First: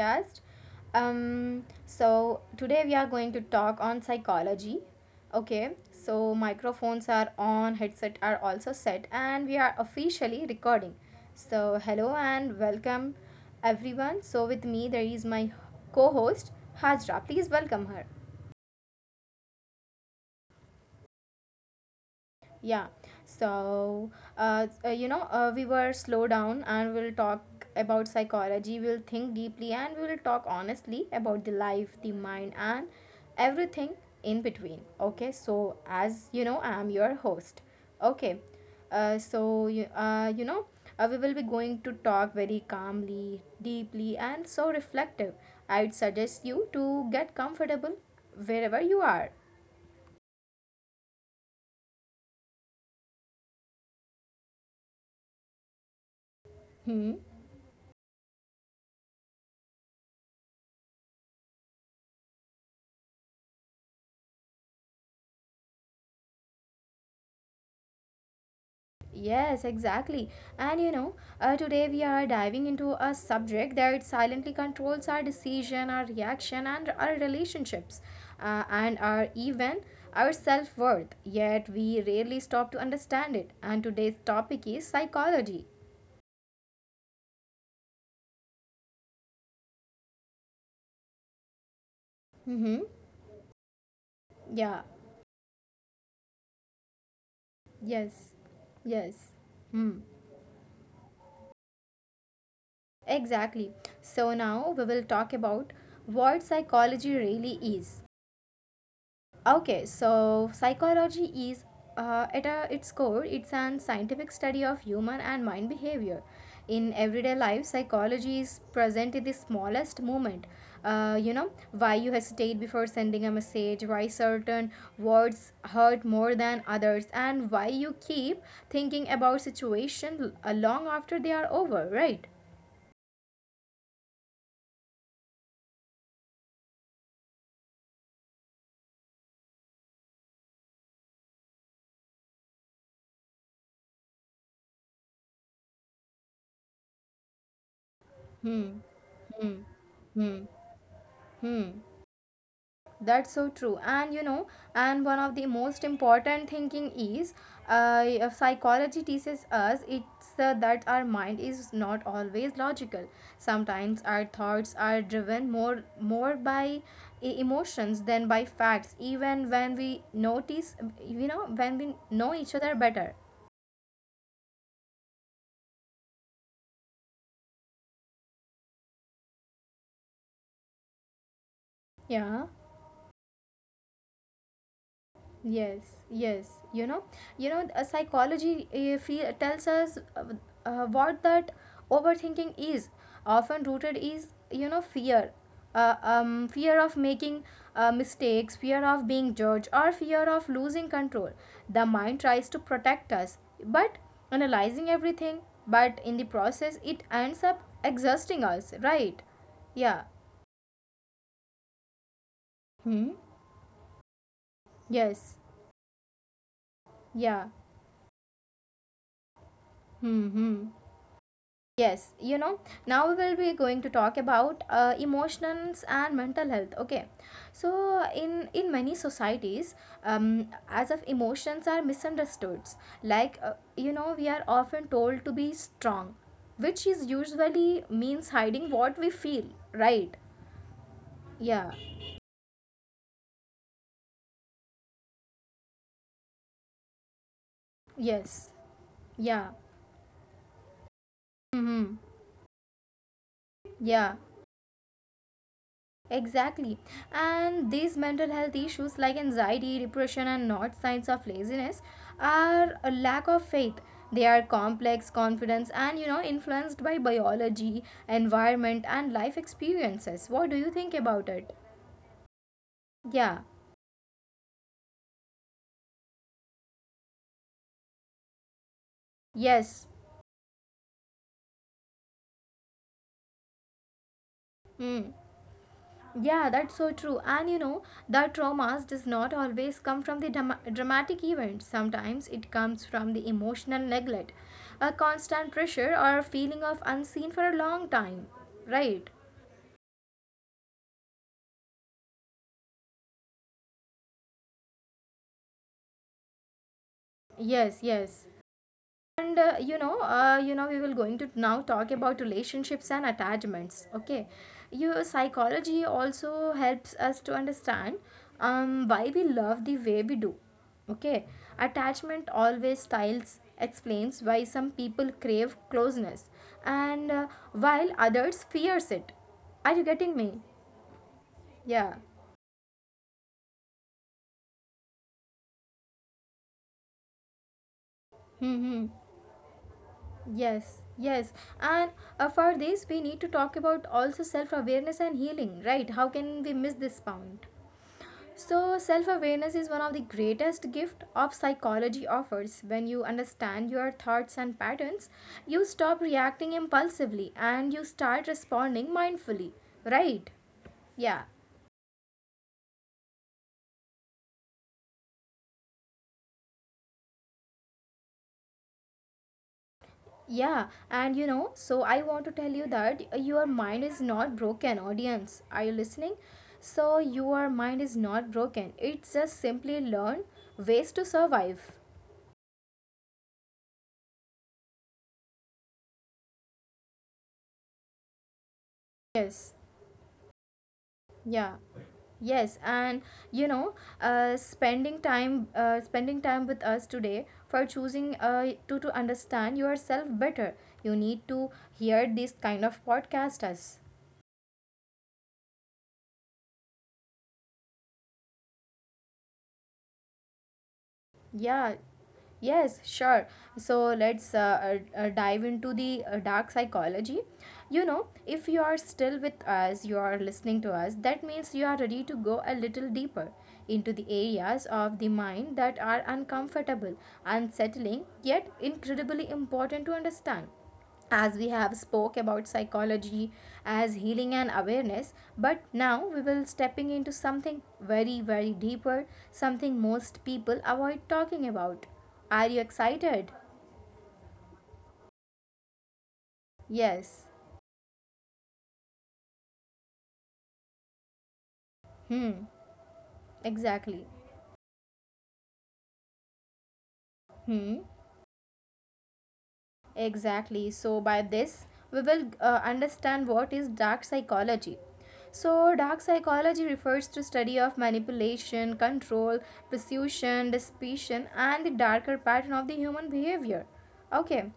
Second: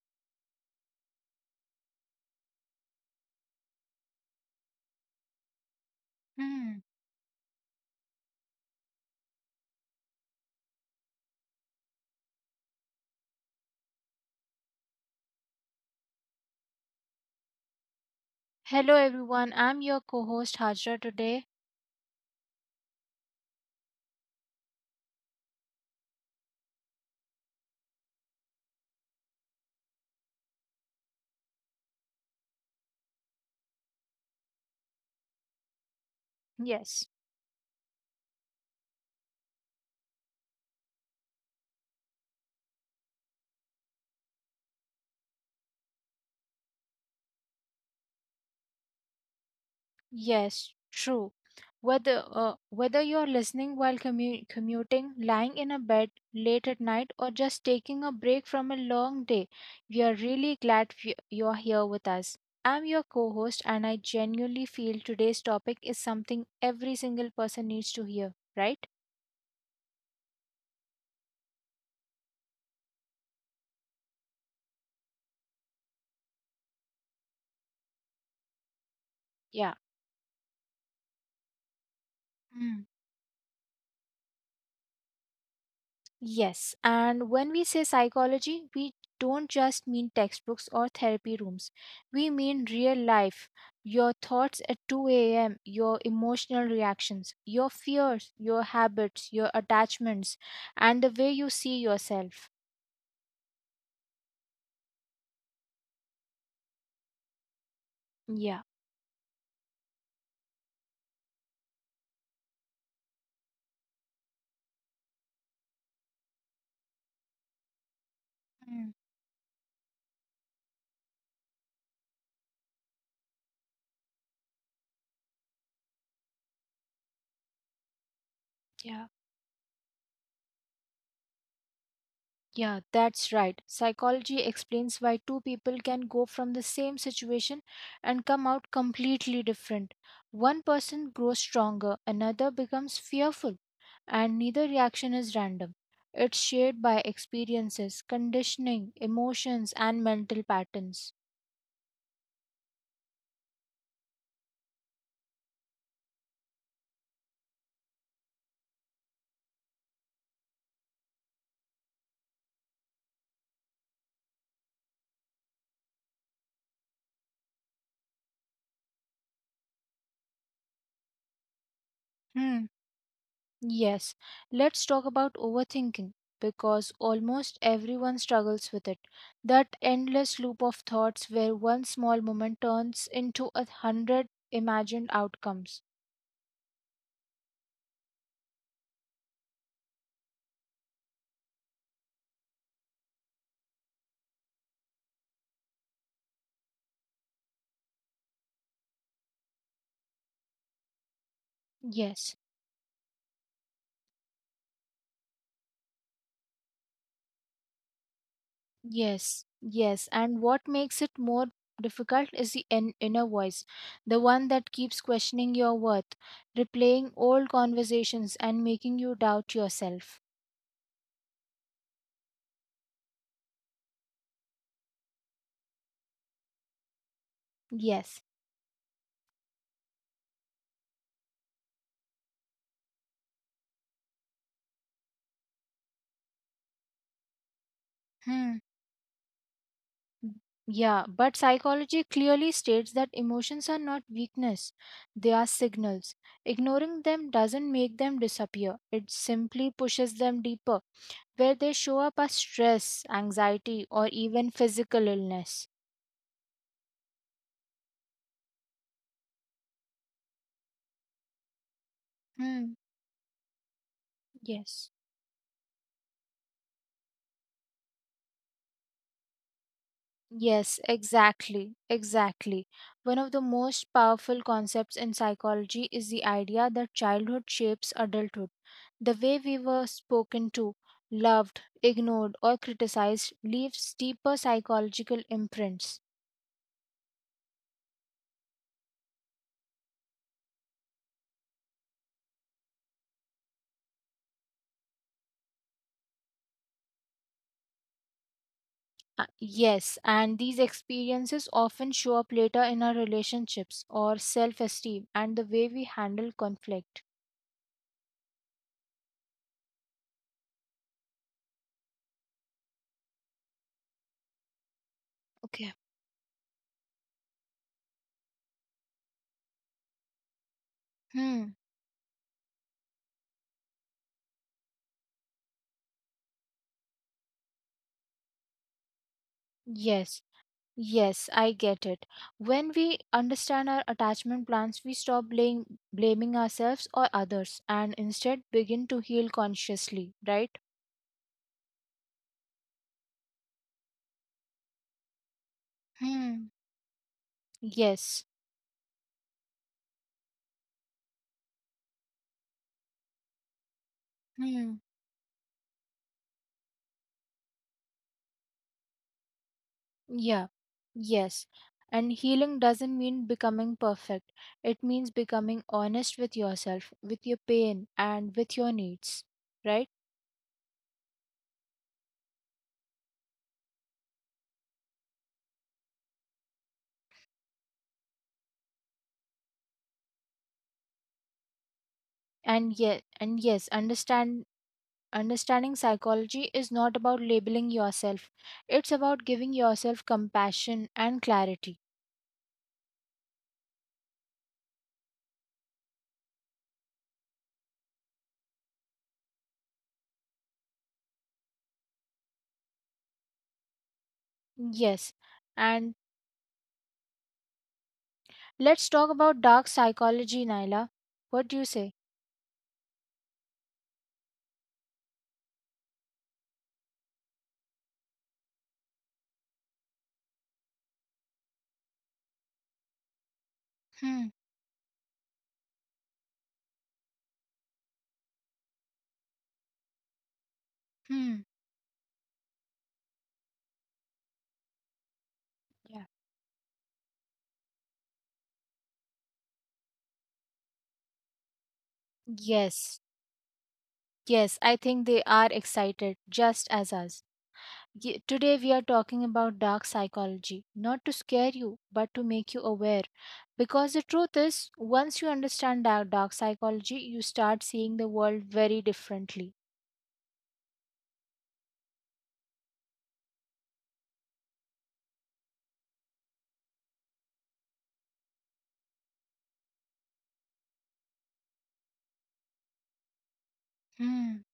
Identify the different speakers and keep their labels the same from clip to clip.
Speaker 1: podcast. So today we are going to talk on psychology. Okay, so
Speaker 2: Hmm.
Speaker 1: microphones are on, headset are also set, and we are officially recording. So hello and welcome everyone. So with me there is my co-host Hajra. Please welcome her.
Speaker 2: Hello, everyone. I'm your co host Hajra today.
Speaker 1: Yeah. So, we were slow down and we'll talk about psychology. We'll think deeply and we'll talk honestly about the life, the mind, and everything in between. Okay. So, as you know, I'm
Speaker 2: Yes.
Speaker 1: your host. Okay. Uh, so, you, uh, you know, we will be going to talk very calmly, deeply, and so reflective. I'd suggest you to get comfortable wherever you are.
Speaker 2: Yes, true. Whether whether you're listening while commuting, lying in a bed late at
Speaker 1: Hmm.
Speaker 2: night, or just taking a break from a long day, we are really glad you're here with us. I'm your co host, and I genuinely feel today's topic is something every single person needs to hear, right?
Speaker 1: Yes, exactly. And today we are diving into a subject that silently controls our decision, our reaction, and our relationships, and our
Speaker 2: Yeah.
Speaker 1: even our self worth. Yet we rarely stop to understand it. And today's topic is psychology.
Speaker 2: Yes, and when we say psychology, we don't just mean textbooks or therapy rooms. We mean
Speaker 1: Mm-hmm.
Speaker 2: real life, your thoughts
Speaker 1: Yeah.
Speaker 2: at 2 a.m., your emotional reactions, your
Speaker 1: Yes.
Speaker 2: fears, your
Speaker 1: Yes.
Speaker 2: habits, your
Speaker 1: Hmm.
Speaker 2: attachments, and the way you see yourself.
Speaker 1: Exactly. So now we will talk about what psychology really is.
Speaker 2: Yeah.
Speaker 1: Okay, so psychology is at its core, it's an scientific study of human and mind behavior. In everyday life, psychology is
Speaker 2: Mm,
Speaker 1: present in the smallest moment. You know, why you hesitate before sending a message, why certain words hurt more than others, and why you keep thinking
Speaker 2: yeah.
Speaker 1: about situation long after they are over, right?
Speaker 2: Yeah, that's right. Psychology explains why two people can go from the same situation and come out completely different. One person grows stronger, another becomes fearful, and neither reaction is random. It's shaped by experiences,
Speaker 1: Hmm,
Speaker 2: conditioning,
Speaker 1: hmm,
Speaker 2: emotions, and
Speaker 1: hmm,
Speaker 2: mental patterns.
Speaker 1: hmm. That's so true. And you know, and one of the most important thinking is uh, psychology teaches us it's that our mind is not always logical. Sometimes our thoughts are driven more by emotions than by facts, even when we notice, you know, when we know each
Speaker 2: Hmm.
Speaker 1: other better.
Speaker 2: Yes, let's talk about overthinking because almost everyone struggles with it. That endless loop of thoughts where one small
Speaker 1: Yeah.
Speaker 2: moment turns into a hundred imagined outcomes.
Speaker 1: Yes, yes. You know, a psychology tells us what that overthinking is. Often rooted is you know fear, fear of making mistakes, fear of being judged, or fear of losing control. The mind
Speaker 2: Yes,
Speaker 1: tries to protect us, but analyzing everything, but in the process, it ends up exhausting us. Right?
Speaker 2: yes,
Speaker 1: Yeah.
Speaker 2: yes. And what makes it more difficult is the
Speaker 1: Hmm.
Speaker 2: inner voice, the one that keeps
Speaker 1: Yes.
Speaker 2: questioning your worth, replaying
Speaker 1: Yeah.
Speaker 2: old conversations, and making you doubt yourself.
Speaker 1: Hmm. Hmm. Yes, you know, now we will be going to talk about emotions and mental health. Okay, so
Speaker 2: Yes.
Speaker 1: in many societies, um, as of emotions are misunderstood. Like you know, we are often told to be strong, which is usually means
Speaker 2: Hmm.
Speaker 1: hiding what we feel. Right?
Speaker 2: Yeah, but
Speaker 1: Yeah.
Speaker 2: psychology clearly states that emotions are not weakness, they are signals. Ignoring them doesn't make them
Speaker 1: Yes.
Speaker 2: disappear, it
Speaker 1: Yeah.
Speaker 2: simply pushes them deeper, where they
Speaker 1: Mm-hmm.
Speaker 2: show up as stress, anxiety, or
Speaker 1: Yeah.
Speaker 2: even physical illness.
Speaker 1: Exactly. And these mental health issues like anxiety, depression, and not signs of laziness are
Speaker 2: Hmm,
Speaker 1: a lack of faith. They are
Speaker 2: yes.
Speaker 1: complex, confidence, and you know, influenced by biology, environment, and life experiences. What do you
Speaker 2: Yes,
Speaker 1: think about it?
Speaker 2: exactly, exactly. One of
Speaker 1: Yeah,
Speaker 2: the most powerful concepts in psychology is the idea that childhood shapes adulthood. The way we
Speaker 1: yes.
Speaker 2: were spoken to, loved, ignored, or criticized leaves deeper
Speaker 1: Hmm.
Speaker 2: psychological imprints.
Speaker 1: Yeah, that's so true. And you know, the traumas does not always come from the dramatic events. Sometimes it comes from the emotional neglect, a constant pressure or a feeling of unseen for a long time. Right?
Speaker 2: Yes, and these experiences often show up later in our relationships or self esteem and the way we handle conflict.
Speaker 1: Yes, yes. And you know we will going to now talk about relationships and attachments. Okay, your
Speaker 2: Okay.
Speaker 1: psychology also helps us to understand why we love the way we do. Okay,
Speaker 2: Hmm.
Speaker 1: attachment always styles explains why some people crave closeness and while others fears it. Are you getting
Speaker 2: Yes.
Speaker 1: me?
Speaker 2: Yes, I
Speaker 1: Yeah.
Speaker 2: get it. When we understand our attachment plans, we stop blaming ourselves or others and instead
Speaker 1: Hmm.
Speaker 2: begin to heal consciously, right?
Speaker 1: Yes, yes. And for this, we need to talk about also self awareness and healing, right? How can we
Speaker 2: Hmm.
Speaker 1: miss this point?
Speaker 2: Yes.
Speaker 1: So, self awareness is one of the greatest gift of psychology offers. When you understand your thoughts and
Speaker 2: Hmm.
Speaker 1: patterns, you stop reacting impulsively and you start responding mindfully, right?
Speaker 2: Yeah.
Speaker 1: Yeah.
Speaker 2: Yes. And healing doesn't mean becoming perfect. It means becoming honest with yourself, with your pain and with your needs, right?
Speaker 1: Yeah, and you know, so I want to tell you that your mind is not broken, audience. Are you listening? So, your mind is not broken. It's just simply learn ways to survive.
Speaker 2: And yeah, and yes, Understanding psychology is not about labeling yourself, it's about
Speaker 1: Yes,
Speaker 2: giving yourself compassion and
Speaker 1: yeah.
Speaker 2: clarity.
Speaker 1: Yes, and you know, spending time with us today for choosing to understand yourself better. You need to hear this kind of podcast as
Speaker 2: Yes, and let's talk about dark psychology, Naila. What do you
Speaker 1: Yeah,
Speaker 2: say?
Speaker 1: yes, sure. So let's dive into the dark psychology. You know, if you are still with us, you are listening to us, that means you are ready to go a little deeper into the
Speaker 2: Hmm.
Speaker 1: areas of the mind that are uncomfortable, unsettling, yet incredibly important to understand as
Speaker 2: Hmm.
Speaker 1: we have spoke about psychology as healing and awareness, but now
Speaker 2: Yeah.
Speaker 1: we will stepping into something very, very deeper, something most people avoid talking about. Are you
Speaker 2: Yes,
Speaker 1: excited?
Speaker 2: yes, I think they are excited just as
Speaker 1: Yes.
Speaker 2: us. Today, we are talking about dark psychology, not to scare you, but to
Speaker 1: Hmm.
Speaker 2: make you aware. Because
Speaker 1: Exactly.
Speaker 2: the truth is, once you understand dark psychology, you start
Speaker 1: Hmm.
Speaker 2: seeing the world very differently.
Speaker 1: Exactly. So, by this, we will understand what is dark psychology. So, dark psychology refers to study of manipulation, control, persuasion, deception, and the darker pattern of the human behavior.
Speaker 2: Mm,
Speaker 1: Okay.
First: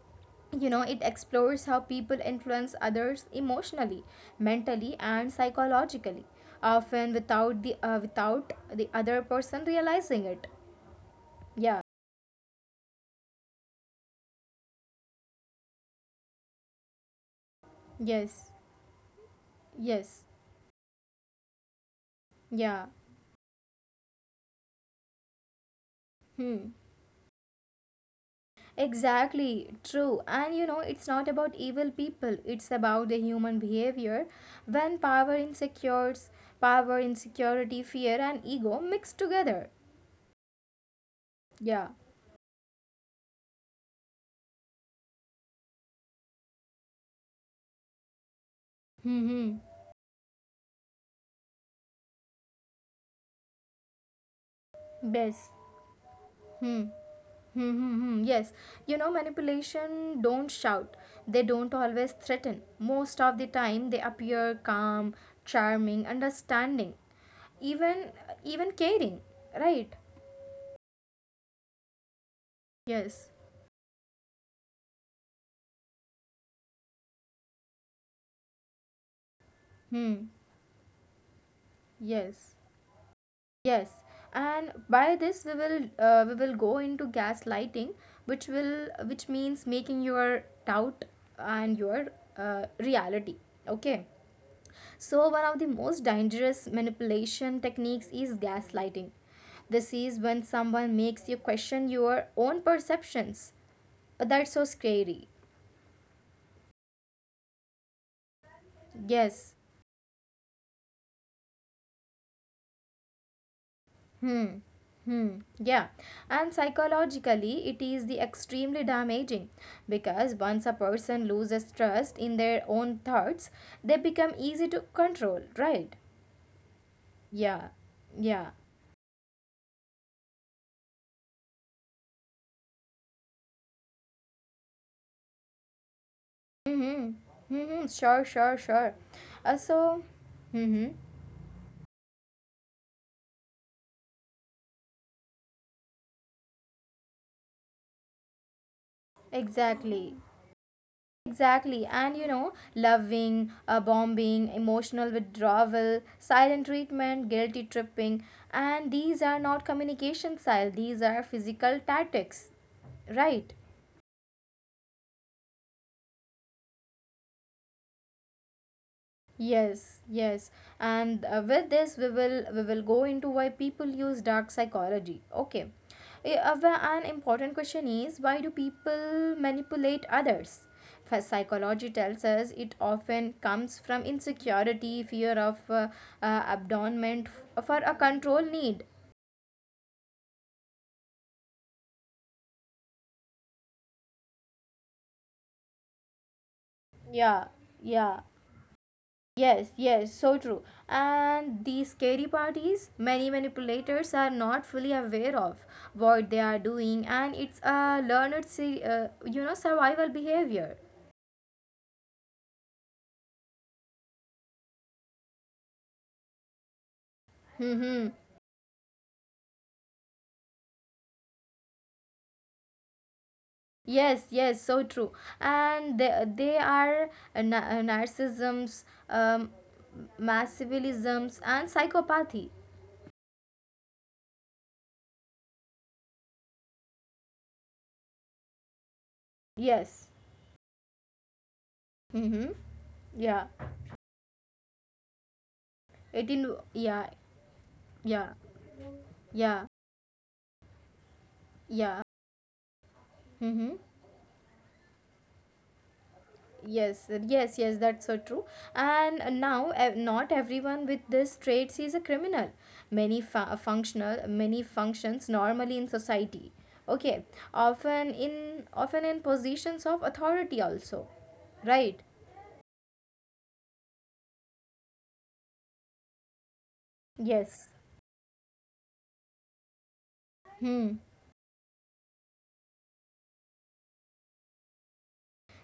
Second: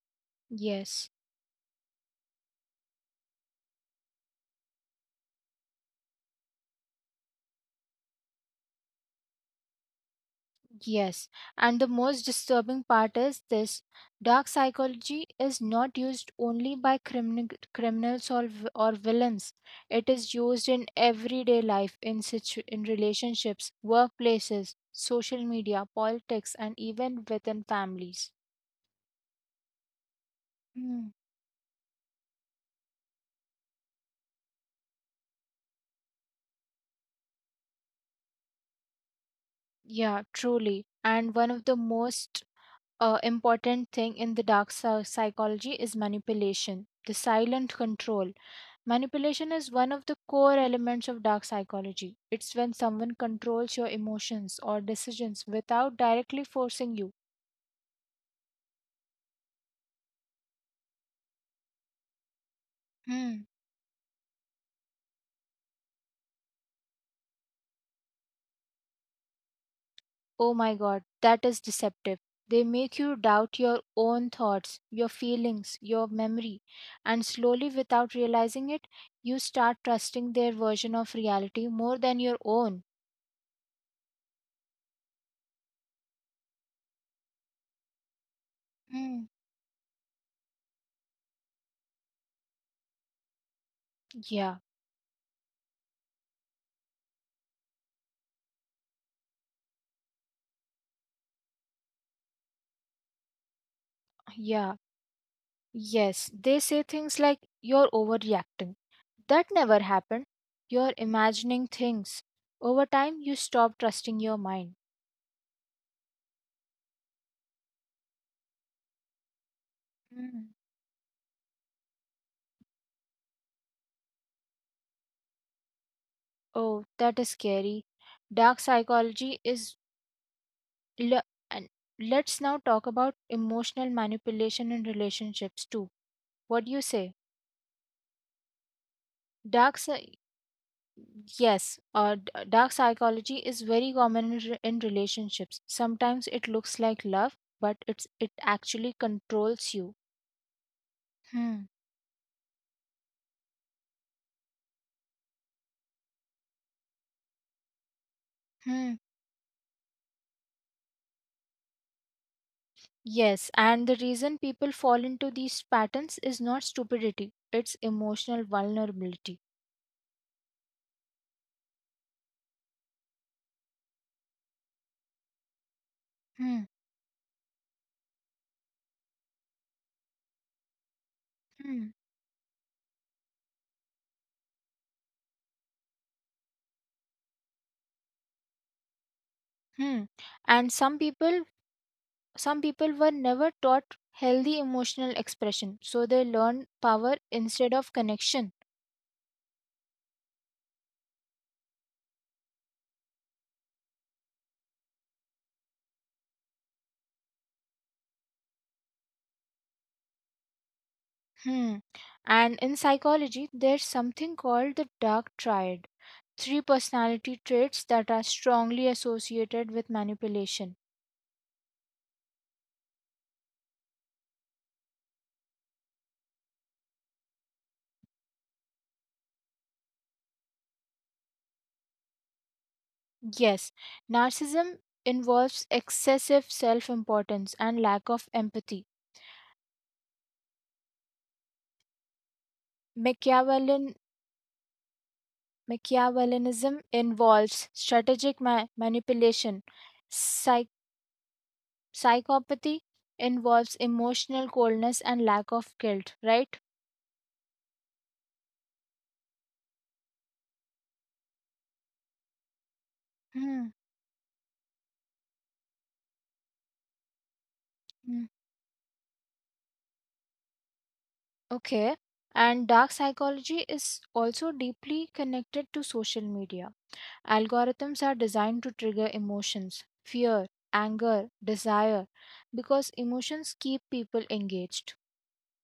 Speaker 1: You know, it
Speaker 2: yes,
Speaker 1: explores how people influence others emotionally, mentally, and psychologically, often without the without the other person realizing it.
Speaker 2: yes.
Speaker 1: Yeah.
Speaker 2: And the most disturbing part is this dark psychology is not used only by criminals or,
Speaker 1: Yes.
Speaker 2: v- or villains. It
Speaker 1: Yes.
Speaker 2: is used in everyday life, in
Speaker 1: Yeah.
Speaker 2: relationships, workplaces, social media, politics, and
Speaker 1: Hmm.
Speaker 2: even within families.
Speaker 1: Exactly, true. And you know,
Speaker 2: Mm,
Speaker 1: it's not about evil people, it's about the human behavior. When power insecures, power, insecurity, fear, and ego mix together.
Speaker 2: yeah, truly. And one of the
Speaker 1: Yeah.
Speaker 2: most important thing in the dark psychology is manipulation, the silent control.
Speaker 1: Hmm.
Speaker 2: Manipulation
Speaker 1: Hmm.
Speaker 2: is one of the core elements of dark psychology. It's when someone controls your emotions or decisions
Speaker 1: Best.
Speaker 2: without directly
Speaker 1: Hmm.
Speaker 2: forcing you.
Speaker 1: Hmm. Hmm, hmm. Yes. You know, manipulation don't shout. They don't always threaten. Most of
Speaker 2: Hmm.
Speaker 1: the time, they appear calm, charming, understanding, even even caring. Right?
Speaker 2: Oh my god, that is deceptive. They make you
Speaker 1: Yes.
Speaker 2: doubt your own thoughts, your feelings, your memory, and slowly, without realizing it, you start
Speaker 1: Hmm.
Speaker 2: trusting their version of reality more than your
Speaker 1: Yes.
Speaker 2: own.
Speaker 1: Yes, and by this we will go into gaslighting,
Speaker 2: Hmm.
Speaker 1: which means making your doubt and your reality. Okay,
Speaker 2: Yeah,
Speaker 1: so one of the most dangerous manipulation techniques is gaslighting. This is when someone makes you question your own perceptions. That's so
Speaker 2: yeah.
Speaker 1: scary.
Speaker 2: Yes, they say things like, "You're overreacting. That
Speaker 1: Yes,
Speaker 2: never happened. You're imagining things." Over time, you stop trusting your
Speaker 1: Hmm.
Speaker 2: mind.
Speaker 1: Hmm. Yeah. And psychologically, it is the extremely damaging because
Speaker 2: Mm.
Speaker 1: once a person loses trust in their own thoughts, they become easy to control, right?
Speaker 2: Oh, that is
Speaker 1: Yeah.
Speaker 2: scary.
Speaker 1: Yeah.
Speaker 2: Dark psychology is. Le- and let's now talk about emotional manipulation in relationships too. What do you say?
Speaker 1: Mm-hmm. Mm-hmm. Sure, sure, sure. Uh,
Speaker 2: Dark.
Speaker 1: so, mm-hmm.
Speaker 2: Yes, dark psychology is very common in relationships. Sometimes it looks like love, but it actually controls you.
Speaker 1: Exactly.
Speaker 2: Hmm.
Speaker 1: Exactly, and you know, loving, bombing, emotional withdrawal, silent treatment, guilty tripping, and
Speaker 2: Hmm.
Speaker 1: these are not communication style, these are physical tactics, right?
Speaker 2: Yes, and the reason people fall into these patterns is not stupidity, it's emotional vulnerability.
Speaker 1: Yes, yes. And with this we will go into why people use dark psychology. Okay.
Speaker 2: Hmm.
Speaker 1: An important question is why do people manipulate others? First,
Speaker 2: Hmm.
Speaker 1: psychology tells us it often comes from insecurity, fear of abandonment for a control need.
Speaker 2: Hmm. And some people were never taught healthy emotional expression, so they learn power
Speaker 1: Yeah,
Speaker 2: instead of
Speaker 1: yeah.
Speaker 2: connection.
Speaker 1: Yes, yes, so true. And the scary part is many manipulators are not fully aware of what they are doing, and it's a learned, you know, survival behavior.
Speaker 2: Hmm. And in psychology, there's something called the dark triad, three personality traits that
Speaker 1: Mm-hmm.
Speaker 2: are strongly associated with manipulation.
Speaker 1: Yes, yes, so true. And they are narcissisms, massivilisms, and psychopathy.
Speaker 2: Yes, narcissism involves excessive self importance and lack of empathy.
Speaker 1: Yes. Mm-hmm. Yeah.
Speaker 2: Machiavellian,
Speaker 1: It in
Speaker 2: Machiavellianism
Speaker 1: yeah,
Speaker 2: involves
Speaker 1: yeah,
Speaker 2: strategic manipulation.
Speaker 1: yeah,
Speaker 2: Psych-
Speaker 1: yeah.
Speaker 2: psychopathy involves
Speaker 1: Mm-hmm.
Speaker 2: emotional coldness and lack of guilt, right?
Speaker 1: Yes, yes, that's so true. And now, not everyone with these traits is a criminal. Many
Speaker 2: Hmm.
Speaker 1: many functions normally in society. Okay,
Speaker 2: Hmm.
Speaker 1: often in positions of authority also,
Speaker 2: Okay.
Speaker 1: right?
Speaker 2: And dark psychology is also deeply connected to social media.
Speaker 1: Yes.
Speaker 2: Algorithms are designed to trigger emotions, fear,
Speaker 1: Hmm.
Speaker 2: anger, desire, because emotions keep people engaged.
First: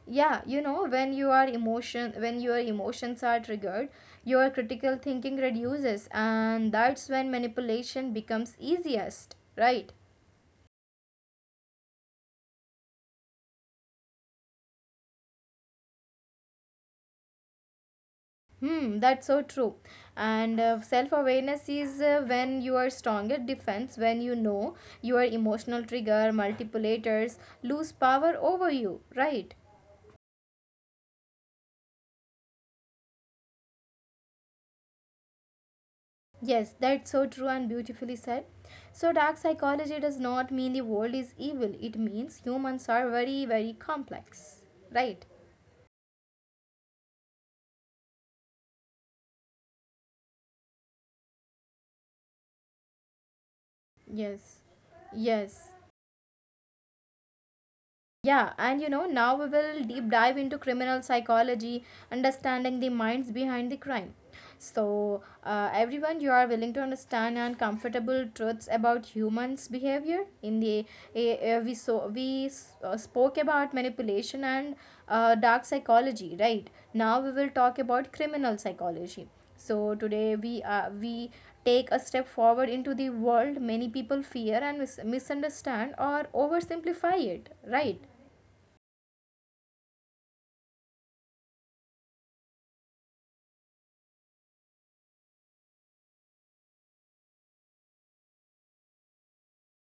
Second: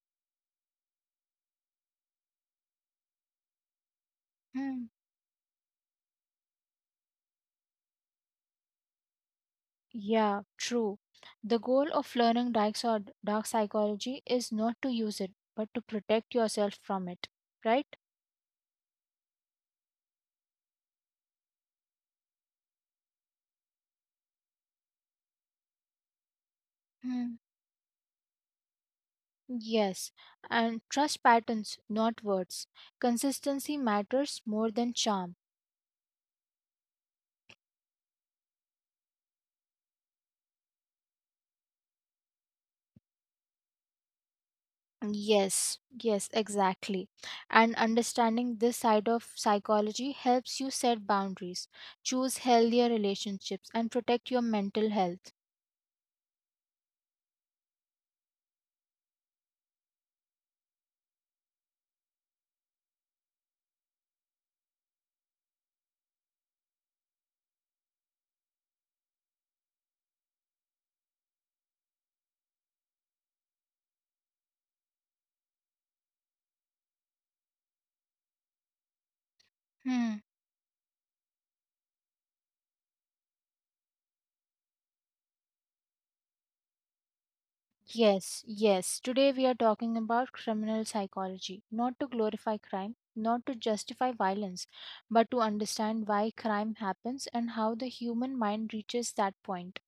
Speaker 1: Yeah, you know, when your emotions are triggered, your
Speaker 2: Hmm.
Speaker 1: critical thinking reduces and that's when manipulation becomes easiest, right?
Speaker 2: Yeah, true. The goal of learning dark psychology is not to use it, but to protect yourself from it, right?
Speaker 1: Hmm, that's so true. And self awareness is when you are stronger defense, when you know your emotional trigger, manipulators
Speaker 2: Hmm.
Speaker 1: lose power over you, right?
Speaker 2: Yes, and trust patterns, not words. Consistency matters more than charm.
Speaker 1: Yes, that's so true and beautifully said. So, dark psychology does not mean the world is evil, it means humans are very, very complex, right?
Speaker 2: Yes, yes, exactly. And understanding this side of psychology helps you set boundaries, choose healthier relationships, and protect your
Speaker 1: Yes,
Speaker 2: mental health.
Speaker 1: yes. Yeah, and you know, now we will deep dive into criminal psychology, understanding the minds behind the crime. So, everyone, you are willing to understand and comfortable truths about humans' behavior. In the a, we so we s- spoke about manipulation and dark psychology, right? Now we will talk about criminal psychology. So
Speaker 2: Hmm.
Speaker 1: today we take a step forward into the world many people fear and misunderstand or oversimplify it, right?
Speaker 2: Yes, yes. Today we are talking about criminal psychology, not to glorify crime, not to justify violence, but to understand why crime happens and how the human mind reaches that point.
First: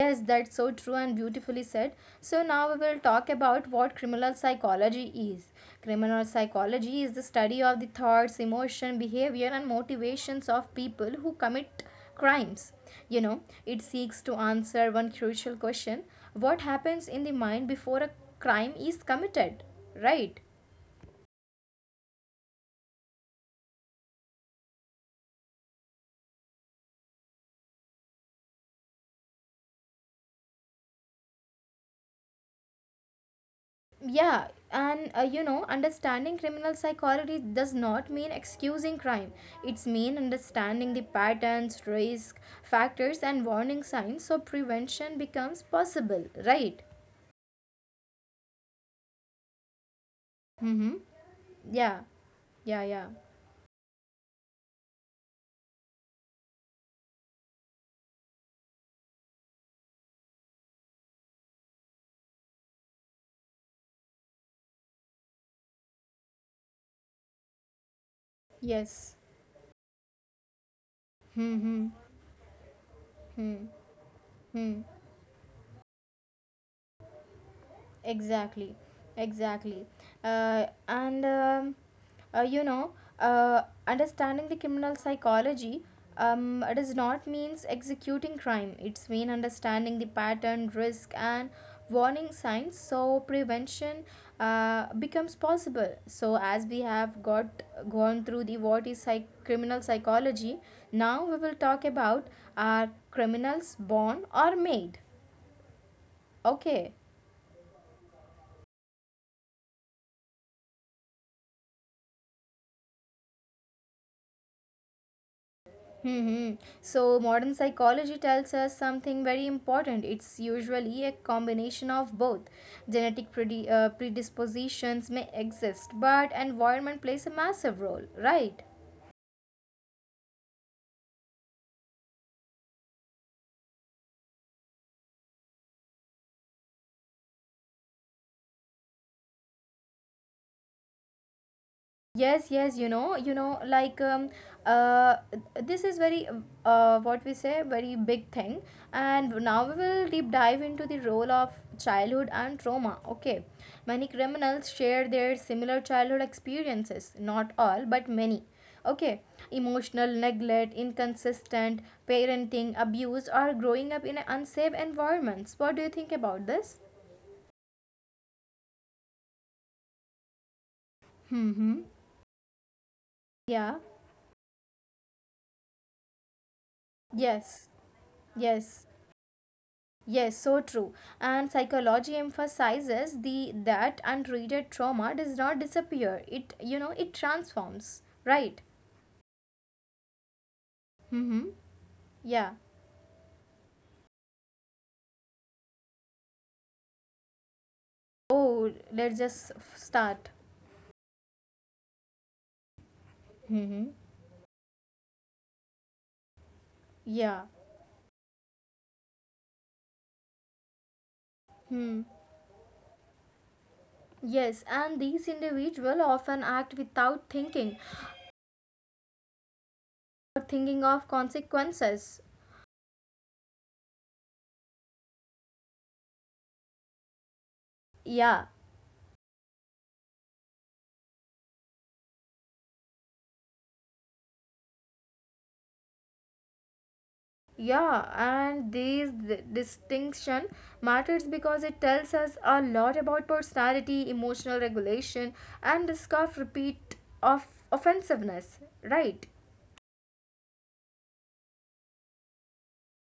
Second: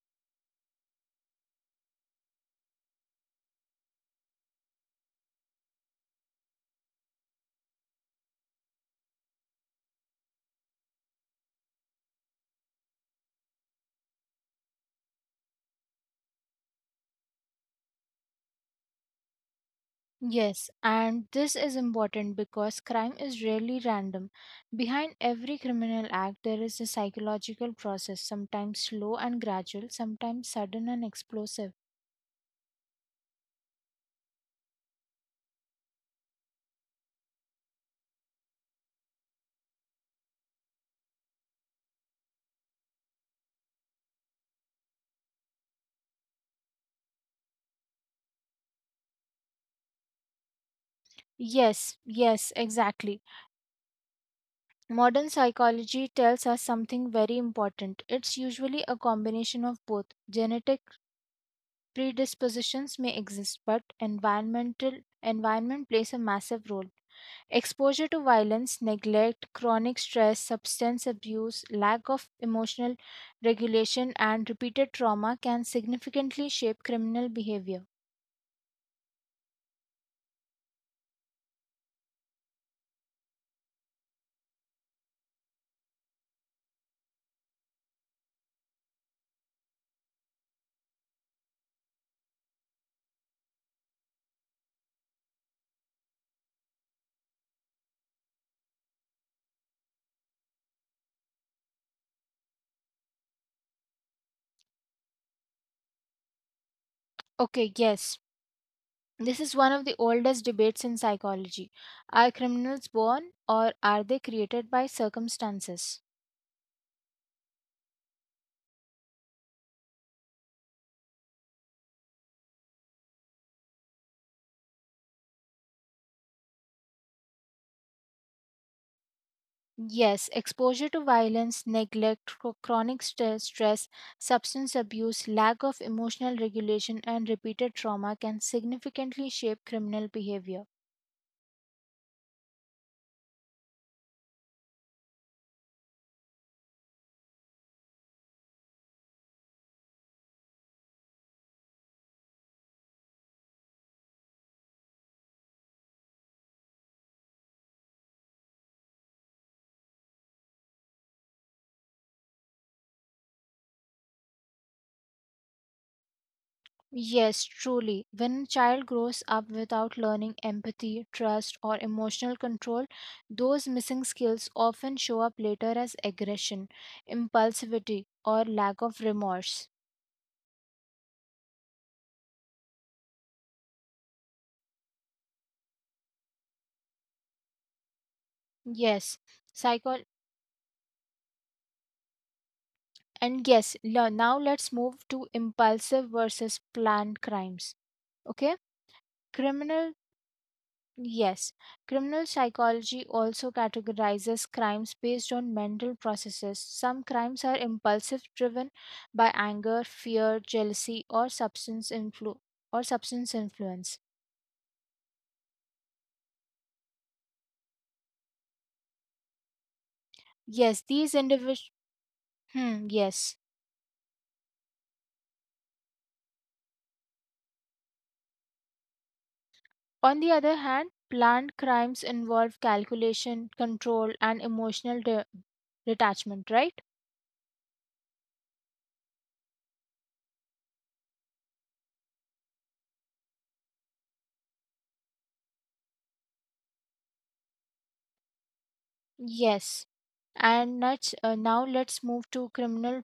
Speaker 1: Yes, that's so true and beautifully said. So, now we will talk about what criminal psychology is. Criminal psychology is the study of the thoughts, emotion, behavior, and motivations of people who commit crimes. You know, it seeks to answer one crucial question, what happens in the mind before a crime is committed, right?
Speaker 2: Yes, and this is important because crime is rarely random. Behind every criminal act, there is a psychological process, sometimes slow and gradual, sometimes sudden and explosive.
Speaker 1: Yeah, and you know, understanding criminal psychology does not mean excusing crime. It's mean understanding the patterns, risk factors, and warning signs, so prevention becomes possible, right? Mm-hmm.
Speaker 2: Yes,
Speaker 1: Yeah,
Speaker 2: yes,
Speaker 1: yeah, yeah.
Speaker 2: exactly. Modern psychology tells us something very important. It's usually a combination of both. Genetic predispositions may exist, but environment plays a massive role. Exposure to violence,
Speaker 1: Yes.
Speaker 2: neglect, chronic stress, substance
Speaker 1: Hmm.
Speaker 2: abuse,
Speaker 1: Hmm.
Speaker 2: lack of emotional
Speaker 1: Hmm.
Speaker 2: regulation, and
Speaker 1: Hmm.
Speaker 2: repeated trauma can significantly shape criminal behavior.
Speaker 1: Exactly, exactly. Uh, and um, uh, you know, Understanding the criminal psychology it does not means executing crime. It's mean understanding the pattern, risk, and warning signs. So prevention becomes possible. So as we have got gone through the what is criminal psychology, now we will talk about are criminals born or made. Okay.
Speaker 2: Okay, yes, this is one of the oldest debates in psychology. Are criminals born or are they created by circumstances?
Speaker 1: Hmm. So, modern psychology tells us something very important. It's usually a combination of both. Genetic predispositions may exist, but environment plays a massive role, right?
Speaker 2: Yes, exposure to violence, neglect, chronic stress, substance abuse, lack of emotional regulation, and repeated trauma can significantly shape criminal behavior.
Speaker 1: Yes, yes, you know, like uh, this is very what we say, very big thing. And now we will deep dive into the role of childhood and trauma. Okay, many criminals share their similar childhood experiences. Not all, but many. Okay, emotional neglect, inconsistent parenting, abuse, or growing up in unsafe environments. What do you think about this?
Speaker 2: Yes, truly. When a child grows up without learning empathy, trust, or
Speaker 1: Mm-hmm.
Speaker 2: emotional control, those
Speaker 1: Yeah.
Speaker 2: missing skills often show up later as aggression,
Speaker 1: Yes.
Speaker 2: impulsivity, or
Speaker 1: Yes.
Speaker 2: lack of remorse.
Speaker 1: Yes, so true. And psychology emphasizes the that untreated trauma does not disappear. It you know it transforms, right?
Speaker 2: Yes, psycho
Speaker 1: Mm-hmm. Yeah.
Speaker 2: and yes, now let's move to impulsive versus planned crimes. Okay?
Speaker 1: Oh, let's just
Speaker 2: Criminal
Speaker 1: start.
Speaker 2: Yes, criminal psychology also
Speaker 1: Mm-hmm.
Speaker 2: categorizes crimes based on mental processes. Some
Speaker 1: Yeah.
Speaker 2: crimes are impulsive driven by anger, fear, jealousy or
Speaker 1: Hmm.
Speaker 2: substance influence.
Speaker 1: Yes, and these individuals often act without thinking or
Speaker 2: Yes,
Speaker 1: thinking of
Speaker 2: these individuals
Speaker 1: consequences.
Speaker 2: yes.
Speaker 1: Yeah.
Speaker 2: On the other hand, planned crimes involve calculation, control and emotional detachment, right?
Speaker 1: Yeah, and these distinction matters because it tells us a lot about personality, emotional regulation, and risk of repeat of offensiveness. Right?
Speaker 2: Yes. And now let's move to criminal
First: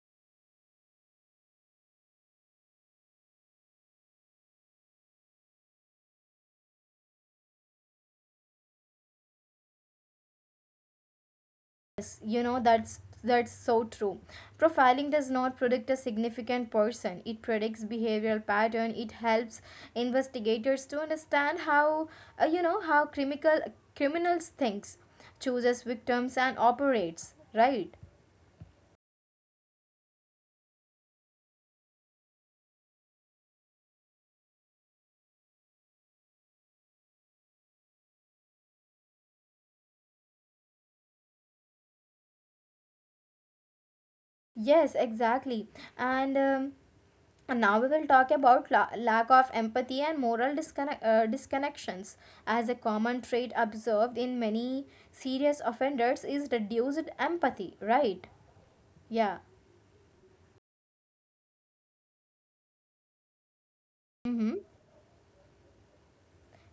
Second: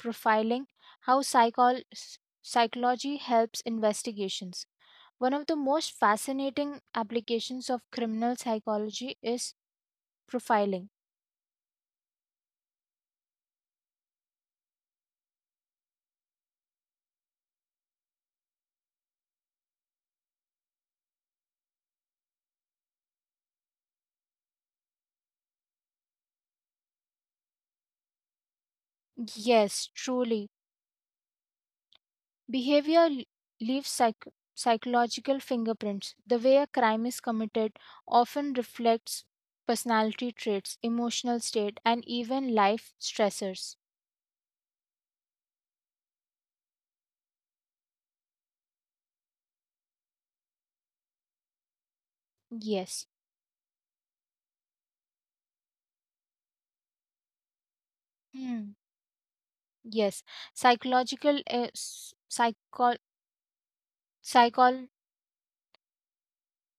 Speaker 2: profiling, how psychology helps investigations. One of the most fascinating applications of criminal psychology is profiling.
Speaker 1: Yes, that's so true. Profiling does not predict a significant person. It predicts behavioral pattern. It helps investigators to understand how you know how criminals thinks, chooses victims, and operates. Right?
Speaker 2: Yes, truly. Behavior leaves psychological fingerprints. The way a crime is committed often reflects personality traits, emotional state, and even life stressors.
Speaker 1: Yes, exactly. And um, and now we will talk about lack of empathy and moral disconnections as a
Speaker 2: Yes.
Speaker 1: common trait observed in many serious offenders is reduced empathy, right?
Speaker 2: Hmm.
Speaker 1: Yeah.
Speaker 2: Yes. Psychological psycho-
Speaker 1: Mm-hmm.
Speaker 2: psychol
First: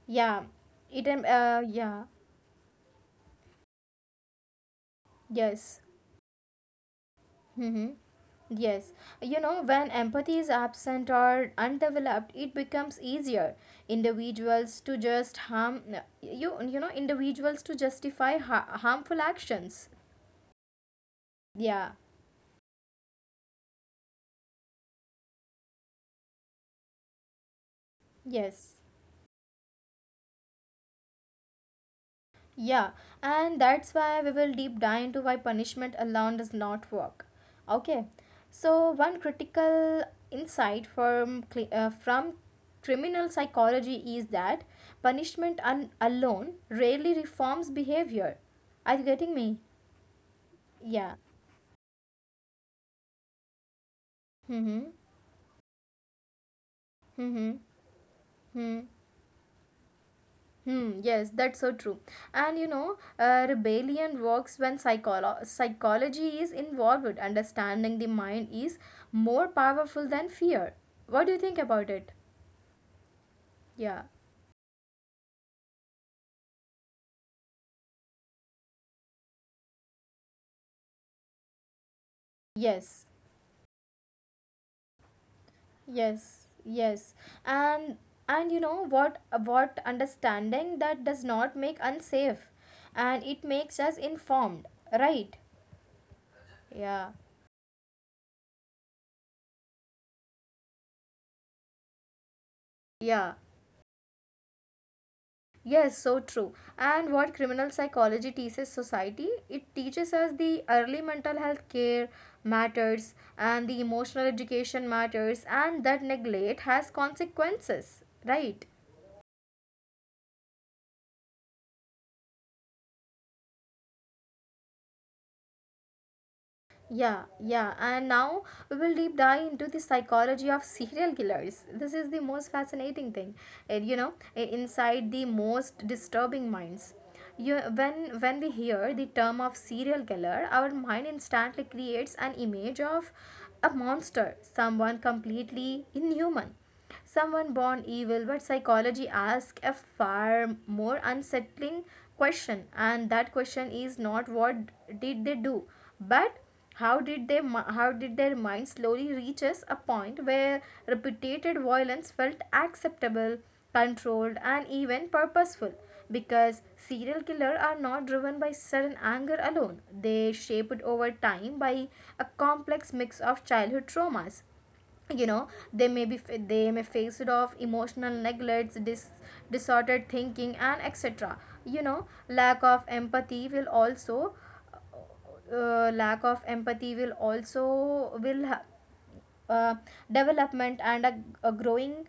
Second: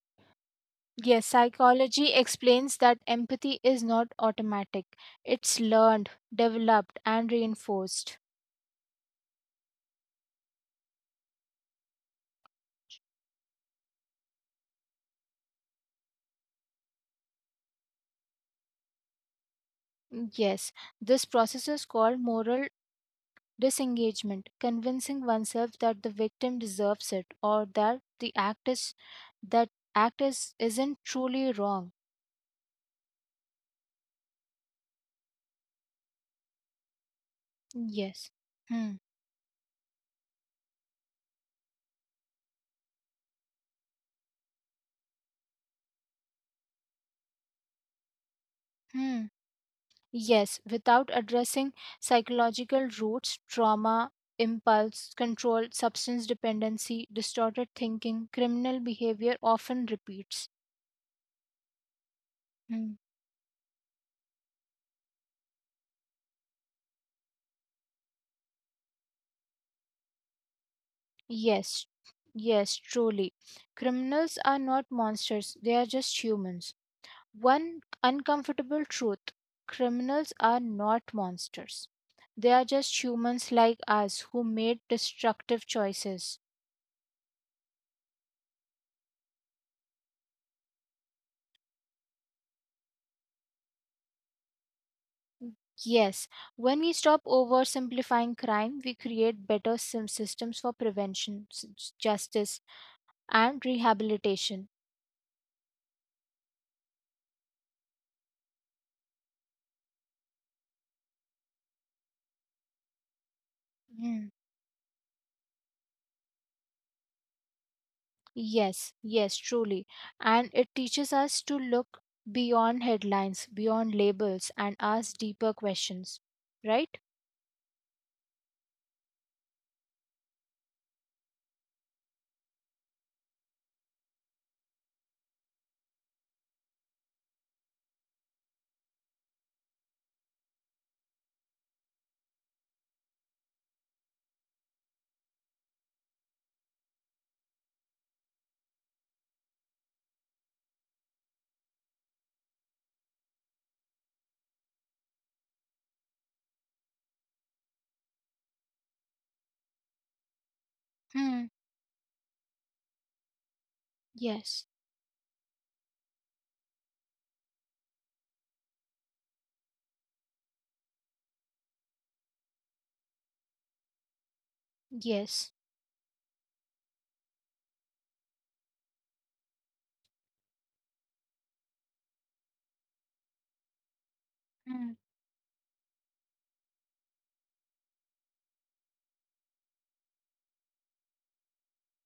Speaker 1: Yeah. It
Speaker 2: Yes,
Speaker 1: Yeah.
Speaker 2: psychology explains that empathy is not automatic. It's
Speaker 1: Yes.
Speaker 2: learned, developed, and
Speaker 1: Mm-hmm.
Speaker 2: reinforced.
Speaker 1: Yes. When empathy is absent or undeveloped, it becomes easier individuals to just harm individuals to justify harmful actions.
Speaker 2: Yes, this process is
Speaker 1: Yeah,
Speaker 2: called moral disengagement, convincing oneself that the victim deserves it or
Speaker 1: yes,
Speaker 2: that act is, isn't truly wrong.
Speaker 1: yeah, and that's why we will deep dive into why punishment alone does not work. Okay,
Speaker 2: Yes.
Speaker 1: so
Speaker 2: Hmm.
Speaker 1: one critical insight from criminal psychology is that punishment alone rarely reforms behavior. Are you
Speaker 2: Hmm.
Speaker 1: getting me?
Speaker 2: Yes, without
Speaker 1: Yeah.
Speaker 2: addressing psychological roots, trauma,
Speaker 1: Mm-hmm.
Speaker 2: impulse control, substance dependency,
Speaker 1: Mm-hmm.
Speaker 2: distorted thinking, criminal
Speaker 1: Mm-hmm.
Speaker 2: behavior often repeats.
Speaker 1: Hmm, yes, that's so true. And
Speaker 2: Hmm.
Speaker 1: rebellion works when psychology is involved. Understanding the mind is more powerful than fear. What do you think
Speaker 2: Yes,
Speaker 1: about it?
Speaker 2: yes, truly.
Speaker 1: Yeah.
Speaker 2: Criminals are not monsters, they are just humans. One uncomfortable truth: criminals are not monsters. They are
Speaker 1: Yes.
Speaker 2: just humans like us who made destructive choices.
Speaker 1: Yes. Yes. And and you know what understanding that does not make unsafe, and it makes us informed, right?
Speaker 2: Yes, when we
Speaker 1: Yeah.
Speaker 2: stop oversimplifying crime, we create better systems for prevention, justice,
Speaker 1: Yeah.
Speaker 2: and rehabilitation.
Speaker 1: Yes, so true. And what criminal psychology teaches society? It teaches us the early mental health care matters and the emotional
Speaker 2: Mm,
Speaker 1: education matters, and that neglect has consequences, right?
Speaker 2: Yes, yes, truly. And it teaches us to look beyond headlines, beyond labels, and ask deeper questions. Right?
Speaker 1: Yeah, yeah. And now we will deep dive into the psychology of serial killers. This is the most fascinating thing, inside the most disturbing minds. You, when we hear the term of serial killer, our mind instantly creates an image of a monster, someone completely inhuman, someone born evil, but psychology asks a far more unsettling question, and that question is not what did they do, but how did their mind slowly reaches a point where
Speaker 2: Hmm.
Speaker 1: repeated violence felt acceptable, controlled, and
Speaker 2: Yes,
Speaker 1: even purposeful? Because serial killers are not driven by sudden anger alone; they shaped over time by a complex mix of childhood traumas. You know,
Speaker 2: yes.
Speaker 1: they may face it off emotional neglects, disordered thinking, and etc. You know, lack of empathy will also, will uh, development, and a growing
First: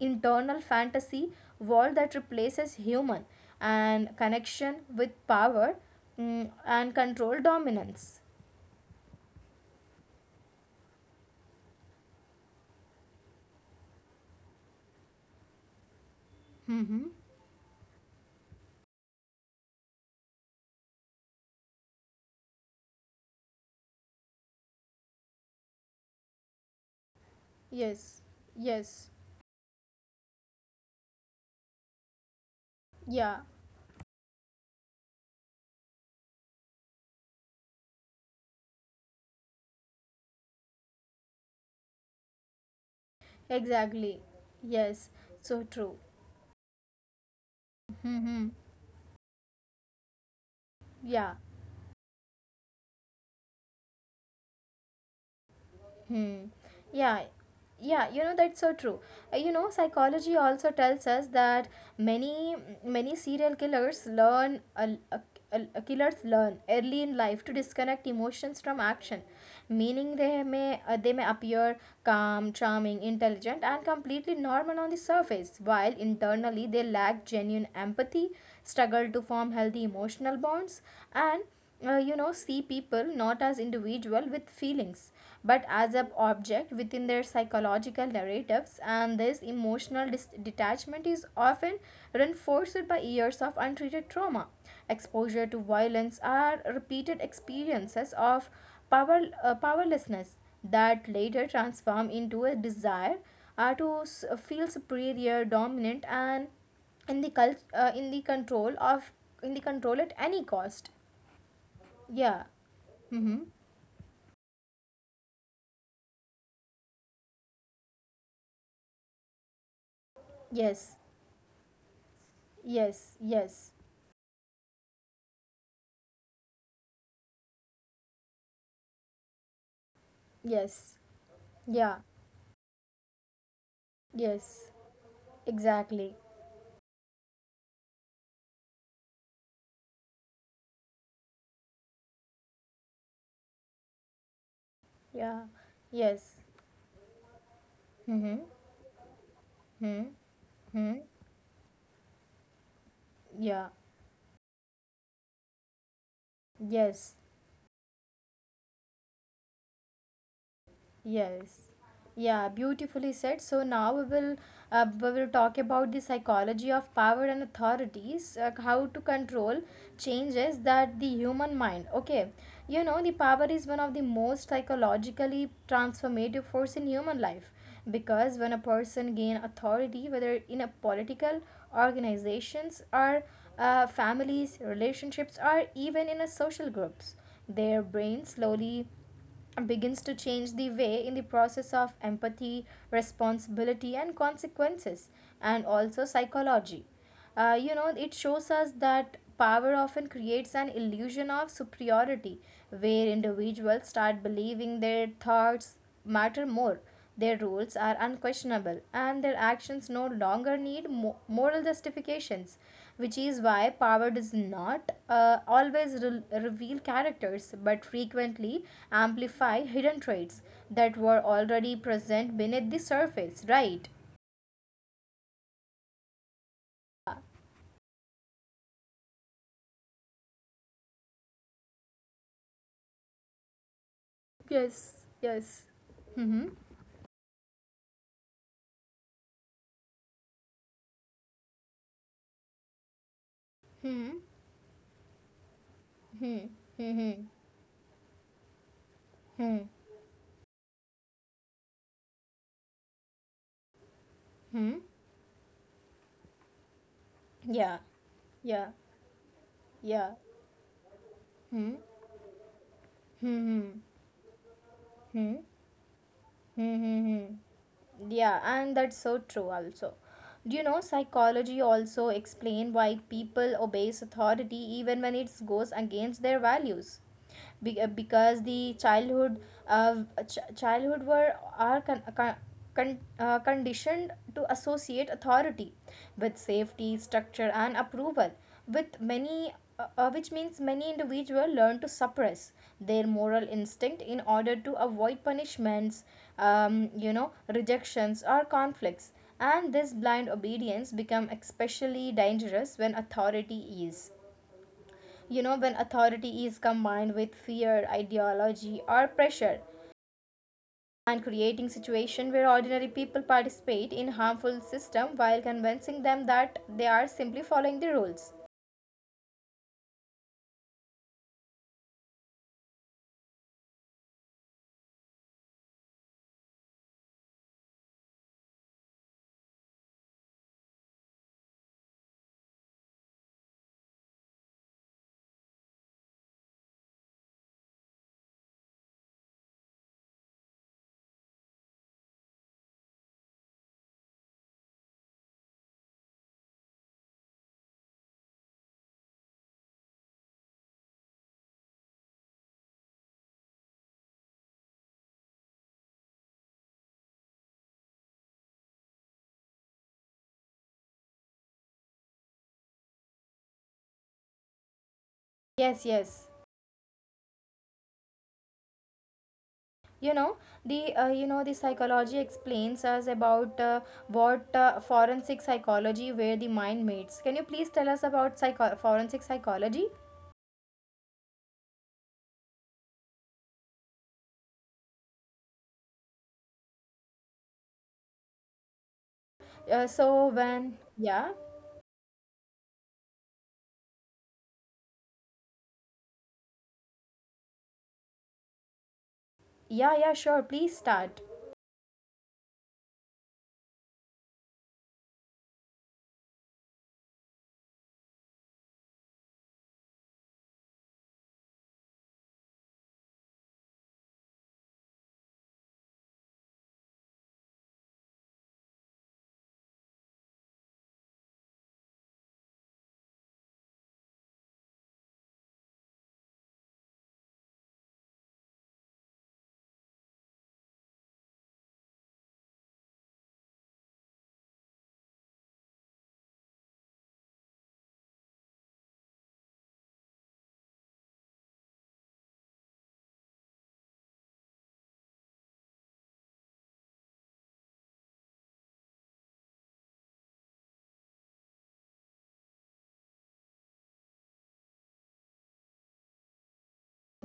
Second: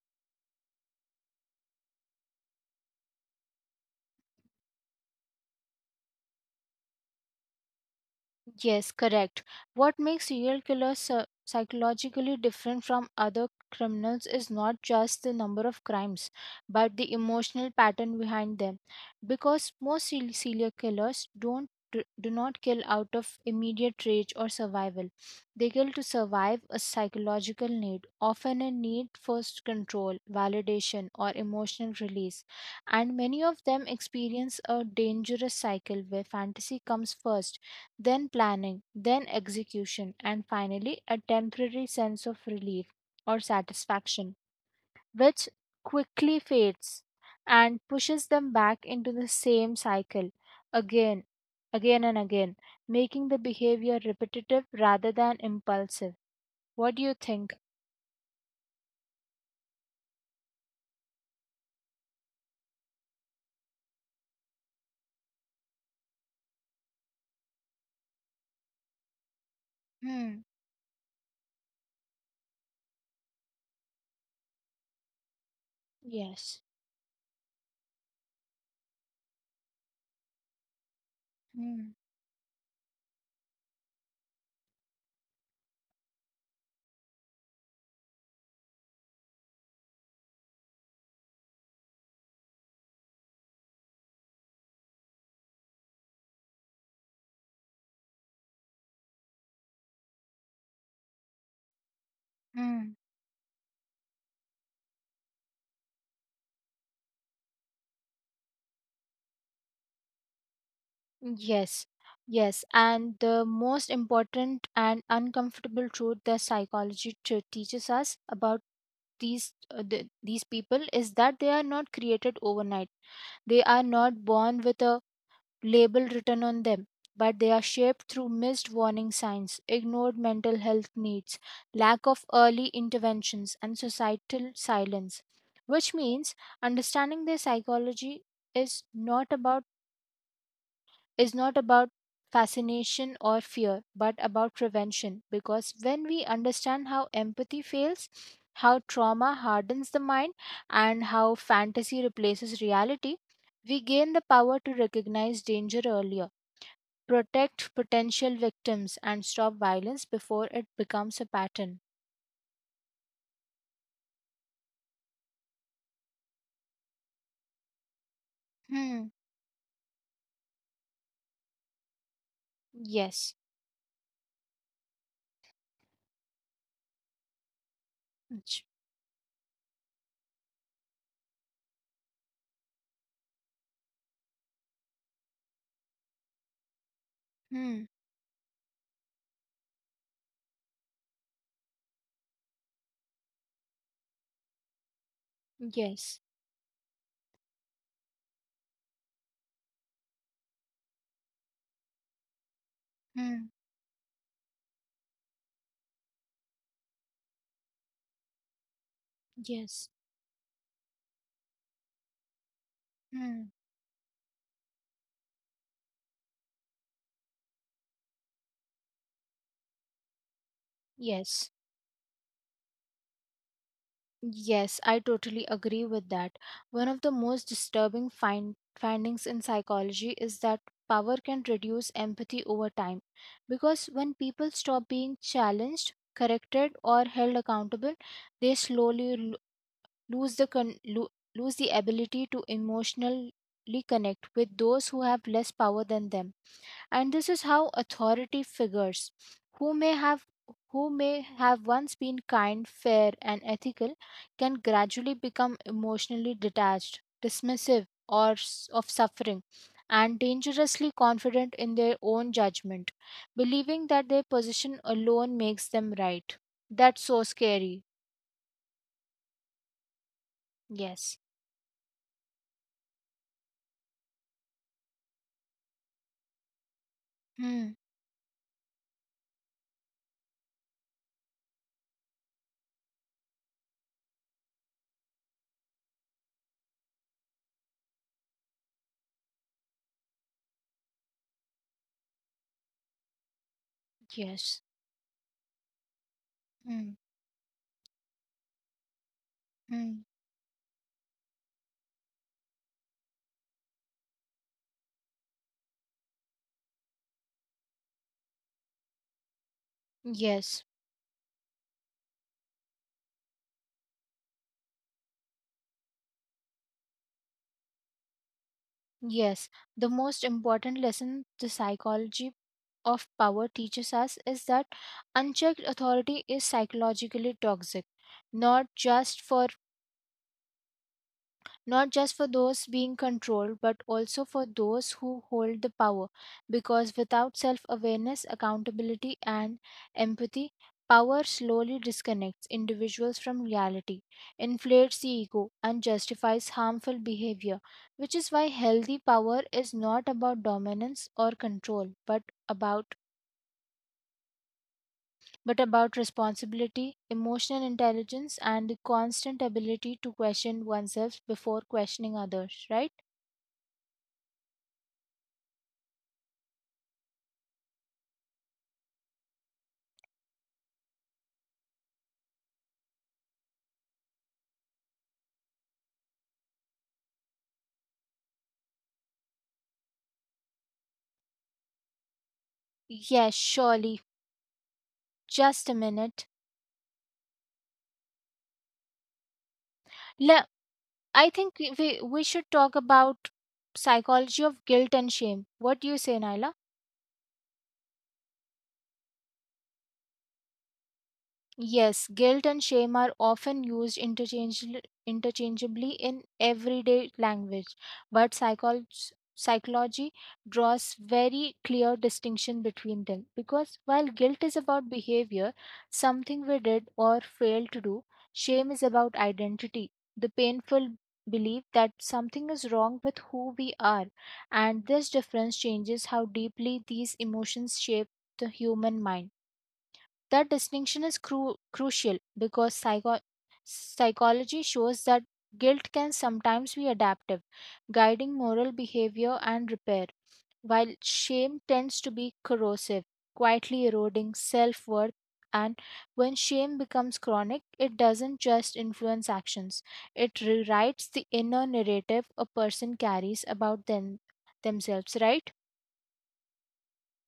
Speaker 1: internal fantasy world that replaces human and connection with power, mm, and control, dominance.
Speaker 2: Yes, correct. What makes serial killers psychologically different from other criminals is not just the number of crimes, but
Speaker 1: Mm-hmm.
Speaker 2: the emotional pattern behind them. Because most serial killers don't do do not kill out of immediate rage or survival. They kill to survive a psychological need,
Speaker 1: Yes.
Speaker 2: often a need
Speaker 1: Yes.
Speaker 2: for control, validation, or emotional release. And
Speaker 1: Yeah.
Speaker 2: many of them experience a dangerous cycle where fantasy comes first, then planning, then execution, and finally a temporary sense of relief or
Speaker 1: Exactly.
Speaker 2: satisfaction,
Speaker 1: Yes.
Speaker 2: which
Speaker 1: So true.
Speaker 2: quickly fades and pushes them
Speaker 1: Mm-hmm.
Speaker 2: back into the same cycle again,
Speaker 1: Yeah.
Speaker 2: again, and again, making the behavior repetitive rather than impulsive.
Speaker 1: Hmm.
Speaker 2: What do you
Speaker 1: Yeah.
Speaker 2: think?
Speaker 1: Yeah, you know that's so true. You know, psychology also tells us that many many serial killers learn a- killers learn early in life to disconnect emotions from action, meaning
Speaker 2: Hmm,
Speaker 1: they may appear calm, charming, intelligent, and completely normal on the surface, while
Speaker 2: yes.
Speaker 1: internally they lack genuine empathy, struggle to form healthy emotional bonds, and
Speaker 2: Hmm,
Speaker 1: see people not as individual with feelings but as an object within their psychological narratives, and this emotional detachment is often reinforced by years of untreated trauma. Exposure to violence or repeated experiences of powerlessness that later transform into a
Speaker 2: hmm.
Speaker 1: desire to feel superior, dominant, and in the cult, in the control of in the control at any cost.
Speaker 2: Yes.
Speaker 1: Yeah.
Speaker 2: Yes, and the
Speaker 1: Mm-hmm.
Speaker 2: most important and uncomfortable truth that psychology teaches us about these people
Speaker 1: Yes.
Speaker 2: is that they are not created overnight.
Speaker 1: Yes.
Speaker 2: They
Speaker 1: Yes.
Speaker 2: are not born with a label written on them, but they are shaped through missed warning signs, ignored mental health
Speaker 1: Yes.
Speaker 2: needs,
Speaker 1: Yeah.
Speaker 2: lack of early interventions, and societal
Speaker 1: Yes.
Speaker 2: silence. Which
Speaker 1: Exactly.
Speaker 2: means understanding their psychology is not about is not about fascination or fear, but about prevention.
Speaker 1: Yeah.
Speaker 2: Because when we
Speaker 1: Yes.
Speaker 2: understand how empathy fails,
Speaker 1: Mm-hmm.
Speaker 2: how trauma hardens the
Speaker 1: Mm-hmm.
Speaker 2: mind, and how fantasy replaces reality,
Speaker 1: Yeah.
Speaker 2: we gain the power to recognize danger earlier,
Speaker 1: Yes.
Speaker 2: protect potential victims, and stop violence before it becomes a
Speaker 1: Yes.
Speaker 2: pattern.
Speaker 1: Yeah, beautifully said. So now we will talk about the psychology of power and authorities, how to
Speaker 2: Hmm,
Speaker 1: control changes that the human mind. Okay. You know, the
Speaker 2: yes.
Speaker 1: power is one of the most psychologically transformative force in human life because when a
Speaker 2: Ch-
Speaker 1: person gain authority, whether in a political organizations, or families relationships, or even in a social groups, their
Speaker 2: Hmm,
Speaker 1: brain slowly begins to change the way in the process of empathy, responsibility, and consequences, and also
Speaker 2: yes.
Speaker 1: psychology. You know, it shows us that power often creates an illusion of superiority where
Speaker 2: Hmm,
Speaker 1: individuals start believing their thoughts matter more, their rules are unquestionable, and their actions
Speaker 2: yes.
Speaker 1: no longer need moral justifications, which
Speaker 2: Hmm,
Speaker 1: is why power does not always reveal characters but frequently amplify hidden traits that were
Speaker 2: yes.
Speaker 1: already present beneath the surface, right?
Speaker 2: Yes, I totally agree with that. One of the most disturbing findings in psychology is that power can reduce empathy over time, because when people stop
Speaker 1: Yes,
Speaker 2: being
Speaker 1: yes.
Speaker 2: challenged,
Speaker 1: Hmm.
Speaker 2: corrected, or held accountable, they slowly lose the ability to emotionally
Speaker 1: Hmm.
Speaker 2: connect with those who have less power than them.
Speaker 1: Hmm. Hmm.
Speaker 2: And this is how authority figures,
Speaker 1: Hmm.
Speaker 2: who may have who may have once been kind, fair, and ethical, can
Speaker 1: Hmm.
Speaker 2: gradually become emotionally detached,
Speaker 1: Yeah.
Speaker 2: dismissive, or
Speaker 1: Yeah.
Speaker 2: of suffering,
Speaker 1: Yeah.
Speaker 2: and dangerously confident
Speaker 1: Hmm.
Speaker 2: in their own judgment,
Speaker 1: Hmm. Hmm.
Speaker 2: believing that their position
Speaker 1: Hmm.
Speaker 2: alone makes them right. That's so scary.
Speaker 1: Mm-hmm. Yeah, and that's so true also. Do you know
Speaker 2: Yes.
Speaker 1: psychology also explain why people obeys authority even when it goes against their values?
Speaker 2: Hmm,
Speaker 1: Because the childhood were are conditioned to associate authority with safety, structure, and approval, with many which means many individuals learn to suppress their moral instinct in order
Speaker 2: yes.
Speaker 1: to avoid punishments,
Speaker 2: Hmm,
Speaker 1: rejections, or conflicts. And this
Speaker 2: hmm,
Speaker 1: blind obedience become especially dangerous is when authority is combined with fear, ideology, or pressure,
Speaker 2: yes,
Speaker 1: and creating situation where ordinary people participate in harmful system while convincing them that they are simply following the rules.
Speaker 2: yes. The most important lesson the psychology of power teaches us is that unchecked authority is psychologically toxic, not just for not just for those being controlled but also for those who hold the power, because without self awareness, accountability, and empathy, power slowly disconnects individuals from reality, inflates the ego, and justifies harmful behavior, which is why healthy power is not about dominance or control, but about responsibility, emotional intelligence, and the constant ability to question oneself before questioning others, right?
Speaker 1: Yes, yes. You know the uh, you know the psychology explains us about what forensic psychology, where the mind meets. Can you please tell us about forensic psychology?
Speaker 2: Yes, surely. Just a minute.
Speaker 1: So
Speaker 2: Le-
Speaker 1: when,
Speaker 2: I
Speaker 1: yeah.
Speaker 2: think we should talk about psychology of guilt and shame. What do you say, Naila?
Speaker 1: Yeah, yeah, sure, please start.
Speaker 2: Yes, guilt and shame are often used interchangeably in everyday language, but psychology draws very clear distinction between them, because while guilt is about behavior, something we did or failed to do, shame is about identity, the painful belief that something is wrong with who we are, and this difference changes how deeply these emotions shape the human mind. That distinction is crucial because psychology shows that guilt can sometimes be adaptive, guiding moral behavior and repair, while shame tends to be corrosive, quietly eroding self worth. And when shame becomes chronic, it doesn't just influence actions, it rewrites the inner narrative a person carries about themselves, right?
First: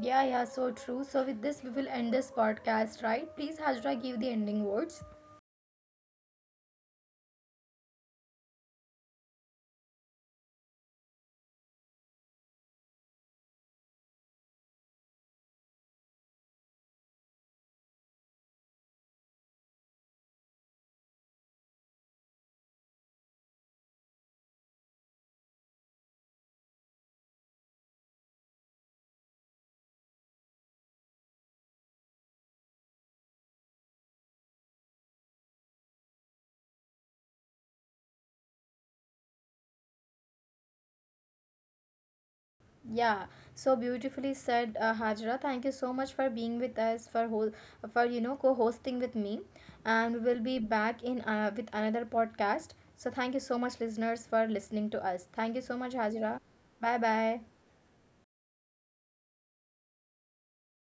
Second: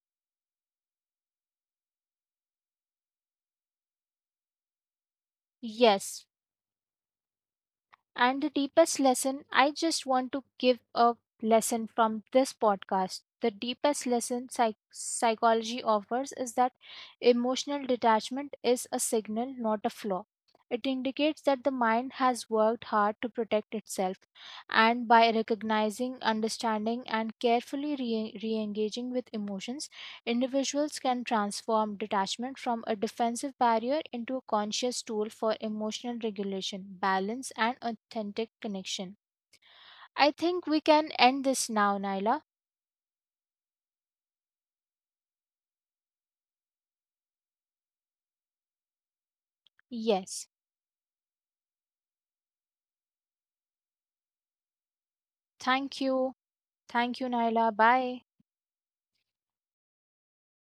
Speaker 1: Yeah, yeah, so true. So, with this, we will end this podcast, right? Please, Hajra, give the ending words.
Speaker 2: Yes, and the deepest lesson, I just want to give a lesson from this podcast. The deepest lesson psychology offers is that emotional detachment is a signal, not a flaw. It indicates that the mind has worked hard to protect itself, and by recognizing, understanding, and carefully re engaging with emotions, individuals can transform detachment from a defensive barrier into a conscious tool for emotional regulation, balance, and authentic connection. I think we can end this now, Naila.
Speaker 1: Yeah, so beautifully said, Hajra. Thank you so much for being with us for whole, for co-hosting with me, and we will
Speaker 2: Yes.
Speaker 1: be back in with another podcast. So thank you so much, listeners, for listening to us. Thank you so much,
Speaker 2: Thank
Speaker 1: Hajra.
Speaker 2: you.
Speaker 1: Bye
Speaker 2: Thank you,
Speaker 1: bye.
Speaker 2: Naila. Bye.